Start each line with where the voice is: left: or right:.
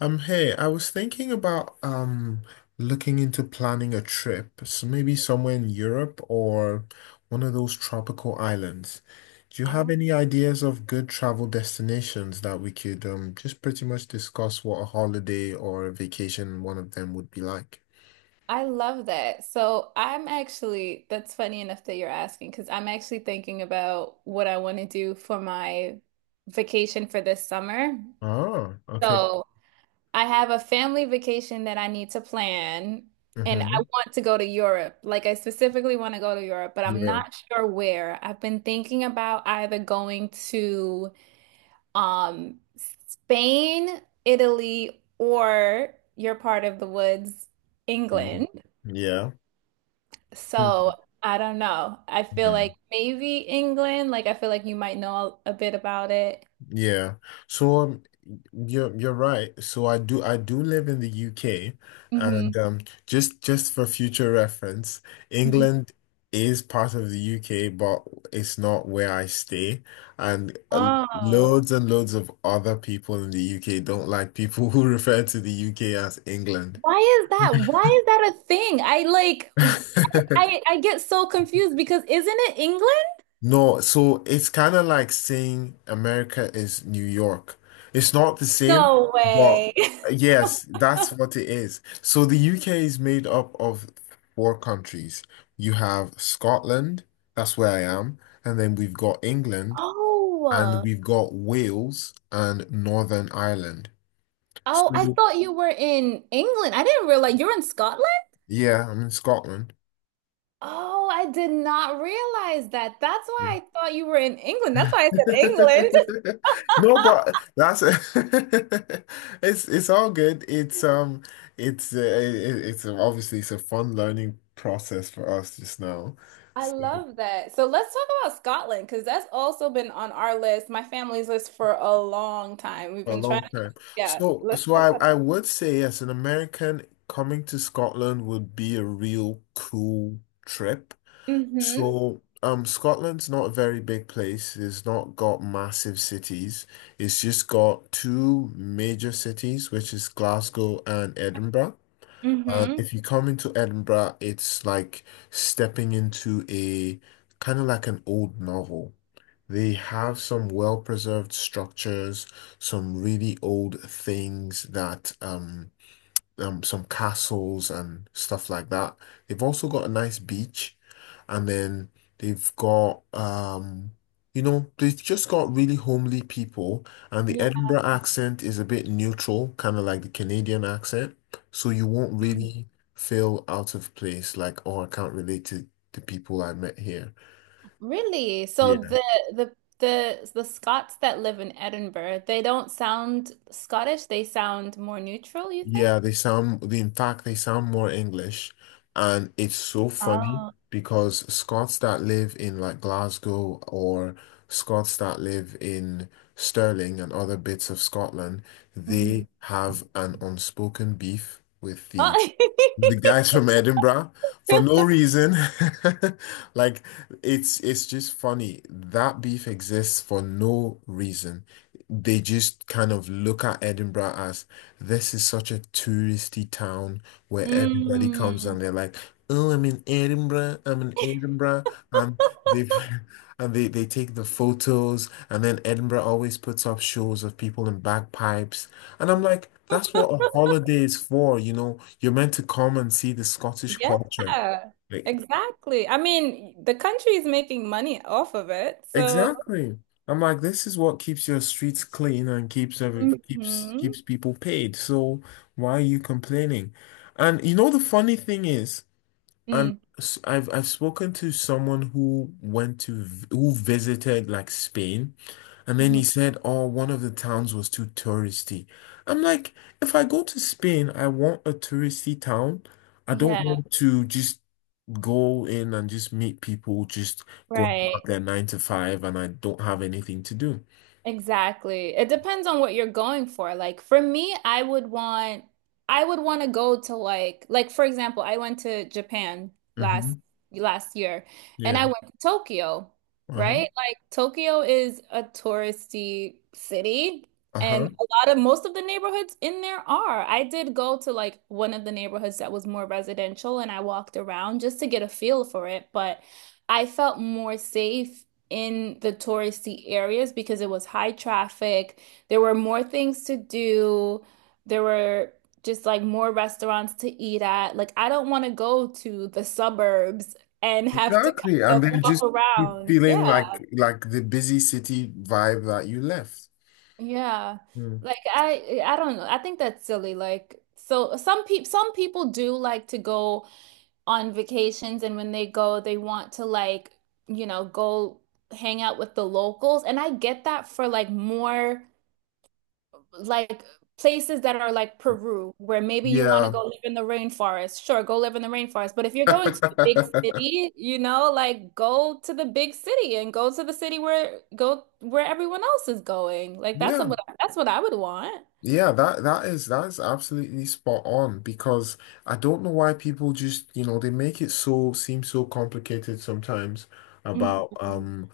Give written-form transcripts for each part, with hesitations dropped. left: Hey, I was thinking about looking into planning a trip, so maybe somewhere in Europe or one of those tropical islands. Do you have
right: Oh,
left: any ideas of good travel destinations that we could just pretty much discuss what a holiday or a vacation in one of them would be like?
right: I love that. So I'm actually, that's funny enough that you're asking, because I'm actually thinking about what I want to do for my vacation for this summer.
left: Oh, okay.
right: So I have a family vacation that I need to plan, and I
left: Mm-hmm.
right: want to go to Europe. Like, I specifically want to go to Europe, but I'm
left: Europe.
right: not sure where. I've been thinking about either going to um Spain, Italy, or your part of the woods, England.
left: Yeah. Hmm.
right: So I don't know. I feel
left: Mm-hmm.
right: like maybe England. Like I feel like you might know a bit about it.
left: Yeah. So um, you're right. So I do live in the UK, and
right: hmm
left: just for future reference,
right: hmm
left: England is part of the UK, but it's not where I stay. And
right: Oh,
left: Loads and loads of other people in the UK don't like people who refer to the UK as England.
right: why is that? Why is that a thing? I like I I get so confused because isn't it England?
left: No, so it's kind of like saying America is New York. It's not the same,
right: No
left: but
right: way.
left: yes, that's what it is. So the UK is made up of four countries. You have Scotland, that's where I am, and then we've got England, and
right: Oh.
left: we've got Wales and Northern Ireland.
right: Oh, I
left: So
right: thought you were in England. I didn't realize you're in Scotland.
left: yeah, I'm in Scotland.
right: Oh, I did not realize that. That's why I thought you were in England. That's why I said England.
left: No, but that's it's all good. It's it's obviously it's a fun learning process for us just now.
right: I
left: So
right: love that. So let's talk about Scotland because that's also been on our list, my family's list for a long time. We've
left: for a
right: been trying
left: long
right: to,
left: time.
right: yeah,
left: So
right: let's talk
left: I
right: about
left: I would say yes, an American coming to Scotland would be a real cool trip.
right: it. Mm-hmm.
left: So, Scotland's not a very big place. It's not got massive cities. It's just got two major cities, which is Glasgow and Edinburgh.
right: Mm-hmm.
left: If you come into Edinburgh, it's like stepping into a kind of like an old novel. They have some well-preserved structures, some really old things that some castles and stuff like that. They've also got a nice beach, and then they've got they've just got really homely people, and the
right: Yeah.
left: Edinburgh accent is a bit neutral, kind of like the Canadian accent, so you won't really feel out of place, like, oh, I can't relate to the people I met here.
right: Really? So the Scots that live in Edinburgh, they don't sound Scottish, they sound more neutral, you
left: Yeah,
right: think?
left: they sound, in fact, they sound more English. And it's so funny
right: Oh.
left: because Scots that live in like Glasgow or Scots that live in Stirling and other bits of Scotland,
right: Mm-hmm.
left: they have an unspoken beef with the guys from Edinburgh, for no reason. Like, it's just funny. That beef exists for no reason. They just kind of look at Edinburgh as, this is such a touristy town where everybody comes
right: Mm,
left: and they're like, "Oh, I'm in Edinburgh. I'm in Edinburgh." And they and they take the photos and then Edinburgh always puts up shows of people in bagpipes and I'm like, that's what a holiday is for, you know. You're meant to come and see the Scottish
right: yeah,
left: culture. Like,
right: exactly. I mean, the country is making money off of it, so
left: exactly. I'm like, this is what keeps your streets clean and keeps every keeps
right: Mm-hmm.
left: people paid. So why are you complaining? And the funny thing is,
right: Mm-hmm.
left: I've spoken to someone who visited like Spain, and then
right: Mm-hmm.
left: he said, "Oh, one of the towns was too touristy." I'm like, if I go to Spain, I want a touristy town. I don't
right: Yeah,
left: want to just go in and just meet people just going
right: right.
left: about their nine to five, and I don't have anything to do.
right: Exactly. It depends on what you're going for. Like for me, I would want to go to like for example, I went to Japan last
left: hmm
right: last year and
left: Yeah.
right: I went to Tokyo,
left: Uh-huh.
right: right? Like Tokyo is a touristy city and
left: Uh-huh.
right: a lot of most of the neighborhoods in there are. I did go to like one of the neighborhoods that was more residential and I walked around just to get a feel for it, but I felt more safe in the touristy areas because it was high traffic. There were more things to do. There were just like more restaurants to eat at. Like, I don't want to go to the suburbs and have to
left: Exactly.
right: kind
left: And
right: of
left: then
right: walk
left: just keep
right: around. Yeah.
left: feeling like the busy city vibe that you left.
right: Yeah. Like I don't know. I think that's silly. Like so some people do like to go on vacations and when they go they want to like, you know, go hang out with the locals and I get that for like more like places that are like Peru, where maybe you want to
left: Yeah.
right: go live in the rainforest. Sure, go live in the rainforest. But if you're going to a big city, you know, like go to the big city and go to the city where go where everyone else is going. Like
left: Yeah.
right: that's what I would want.
left: Yeah, that is that is absolutely spot on because I don't know why people just, you know, they make it so seem so complicated sometimes
right: Mhm.
left: about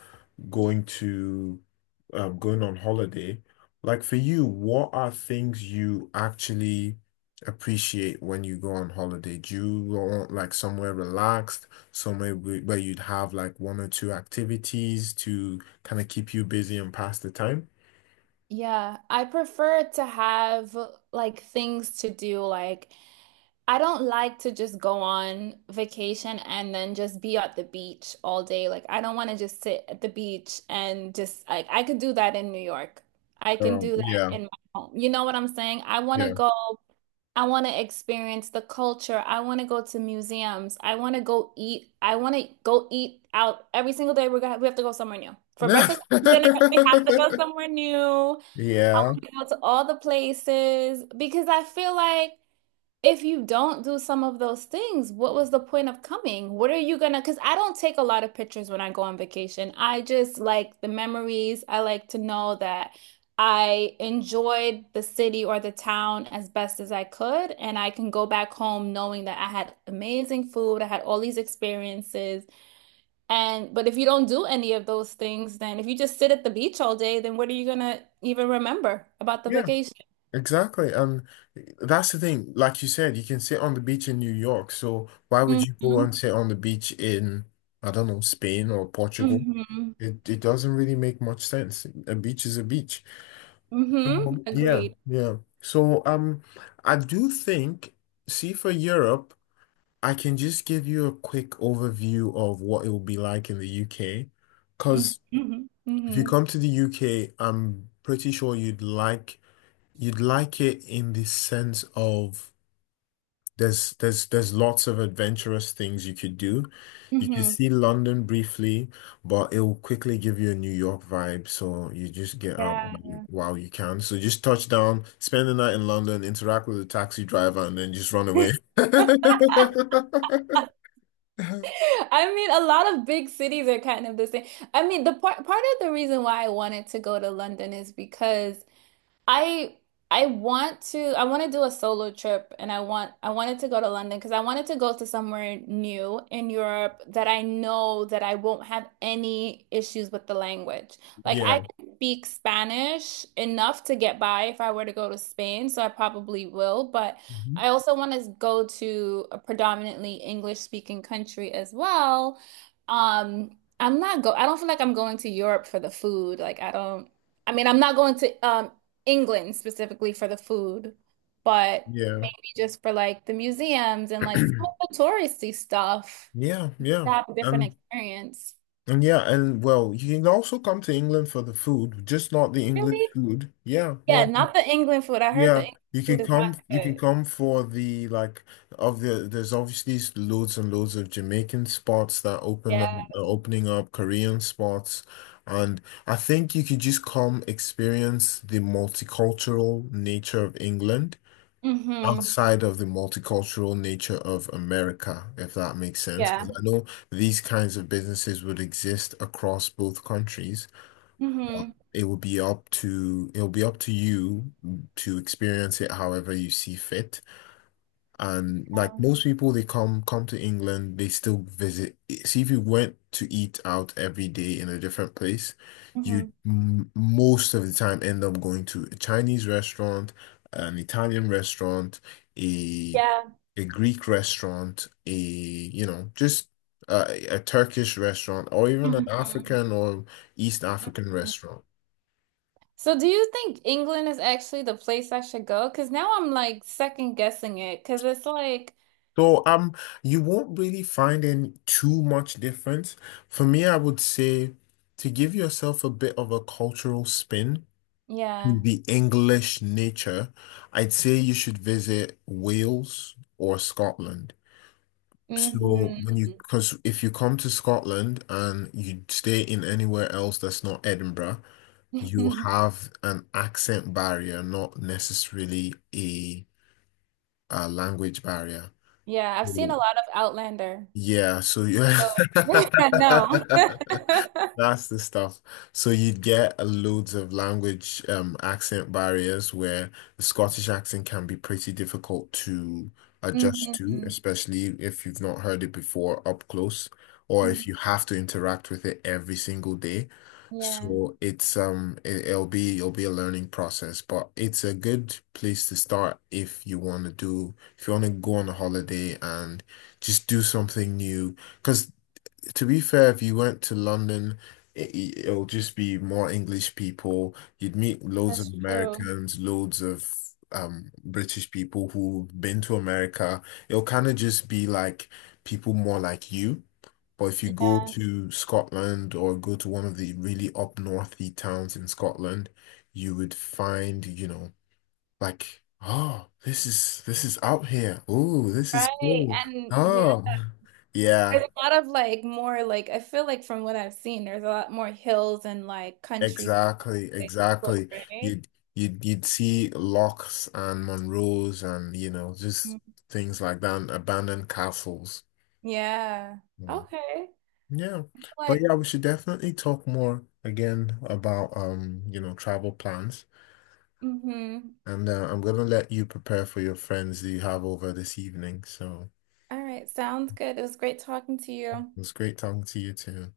left: going to going on holiday. Like for you, what are things you actually appreciate when you go on holiday? Do you want like somewhere relaxed, somewhere where you'd have like one or two activities to kind of keep you busy and pass the time?
right: Yeah, I prefer to have like things to do like I don't like to just go on vacation and then just be at the beach all day. Like, I don't want to just sit at the beach and just like I could do that in New York. I can do that
left: Yeah,
right: in my home. You know what I'm saying? I want to
left: yeah.
right: go. I want to experience the culture. I want to go to museums. I want to go eat. I want to go eat out every single day. We're gonna, we have to go somewhere new. For breakfast and dinner, we have to go somewhere new.
left: Yeah.
right: Go to all the places because I feel like if you don't do some of those things, what was the point of coming? What are you gonna? Because I don't take a lot of pictures when I go on vacation. I just like the memories. I like to know that I enjoyed the city or the town as best as I could, and I can go back home knowing that I had amazing food, I had all these experiences. And but if you don't do any of those things, then if you just sit at the beach all day, then what are you gonna even remember about the
left: Yeah.
right: vacation?
left: Exactly. And that's the thing. Like you said, you can sit on the beach in New York. So why would you go and
right: hmm
left: sit on the beach in, I don't know, Spain or Portugal?
right: hmm
left: It doesn't really make much sense. A beach is a beach. So, yeah,
right: Agreed.
left: yeah. I do think, see for Europe, I can just give you a quick overview of what it will be like in the UK.
right: hmm
left: Because
right: hmm
left: if you come to the UK, I'm pretty sure you'd like. You'd like it in the sense of there's lots of adventurous things you could do. You could
right: hmm
left: see London briefly, but it will quickly give you a New York vibe. So you just get out
right: Yeah.
left: while you can. So just touch down, spend the night in London, interact with the taxi driver, and then just run away.
right: I mean, a lot of big cities are kind of the same. I mean, the part of the reason why I wanted to go to London is because I I want to do a solo trip and I want I wanted to go to London because I wanted to go to somewhere new in Europe that I know that I won't have any issues with the language. Like I
left: Yeah.
right: can speak Spanish enough to get by if I were to go to Spain, so I probably will, but
left: Mhm.
right: I also want to go to a predominantly English speaking country as well. I'm not go I don't feel like I'm going to Europe for the food. Like I don't I mean, I'm not going to England specifically for the food, but
left: Yeah.
right: just for like the museums and like some of the touristy stuff
left: Yeah, yeah.
right: to have a different
left: and
right: experience.
left: and yeah, and well, you can also come to England for the food, just not the English
right: Really?
left: food. Yeah,
right: Yeah,
left: yeah.
right: not the England food. I heard the
left: Yeah,
right: England
left: you
right: food
left: can
right: is
left: come.
right: not
left: You can
right: good.
left: come for the like of the. There's obviously loads and loads of Jamaican spots that open up,
right: Yeah.
left: are opening up Korean spots, and I think you could just come experience the multicultural nature of England
right: Mm-hmm.
left: outside of the multicultural nature of America, if that makes sense. Because
right: Yeah.
left: I know these kinds of businesses would exist across both countries.
right: Mm-hmm.
left: It will be up to it'll be up to you to experience it however you see fit. And like
right: Yeah.
left: most people, they come to England, they still visit. See, if you went to eat out every day in a different place, you
right: Mm-hmm.
left: m most of the time end up going to a Chinese restaurant, an Italian restaurant, a
right: Yeah.
left: a Greek restaurant, a you know just a Turkish restaurant, or even an
right: Mm-hmm.
left: African or East African
right: Mm-hmm.
left: restaurant.
right: So do you think England is actually the place I should go? Because now I'm like second guessing it because it's like,
left: So you won't really find in too much difference. For me, I would say to give yourself a bit of a cultural spin to
right: yeah.
left: the English nature, I'd say you should visit Wales or Scotland. So
right: Mm-hmm.
left: because if you come to Scotland and you stay in anywhere else that's not Edinburgh, you have an accent barrier, not necessarily a language barrier.
right: Yeah, I've seen a
left: So
right: lot of Outlander.
left: yeah, so yeah.
right: Oh, I know.
left: That's the stuff. So you'd get a loads of language accent barriers where the Scottish accent can be pretty difficult to adjust to,
right: hmm
left: especially if you've not heard it before up close, or if you have to interact with it every single day.
right: Yeah,
left: So it'll be a learning process, but it's a good place to start if you want to go on a holiday and just do something new. Because. To be fair, if you went to London, it'll just be more English people. You'd meet loads
right: that's
left: of
right: true.
left: Americans, loads of British people who've been to America. It'll kind of just be like people more like you. But if you go
right: Yeah,
left: to Scotland or go to one of the really up northy towns in Scotland, you would find, you know, like, oh, this is out here. Oh, this is
right: right.
left: cool.
right: And yeah,
left: Oh, yeah.
right: there's a lot of like more like I feel like from what I've seen, there's a lot more hills and like country stuff
left: Exactly,
right: to explore,
left: exactly.
right: right?
left: You'd you'd see locks and Monroes and, you know, just
right: Mhm.
left: things like that, and abandoned castles.
right: Yeah.
left: Mm.
right: Okay.
left: Yeah, but
right: Like,
left: yeah, we should definitely talk more again about travel plans.
right: mm-hmm.
left: And I'm gonna let you prepare for your friends that you have over this evening. So
right: All right, sounds good. It was great talking to you.
left: it was great talking to you too.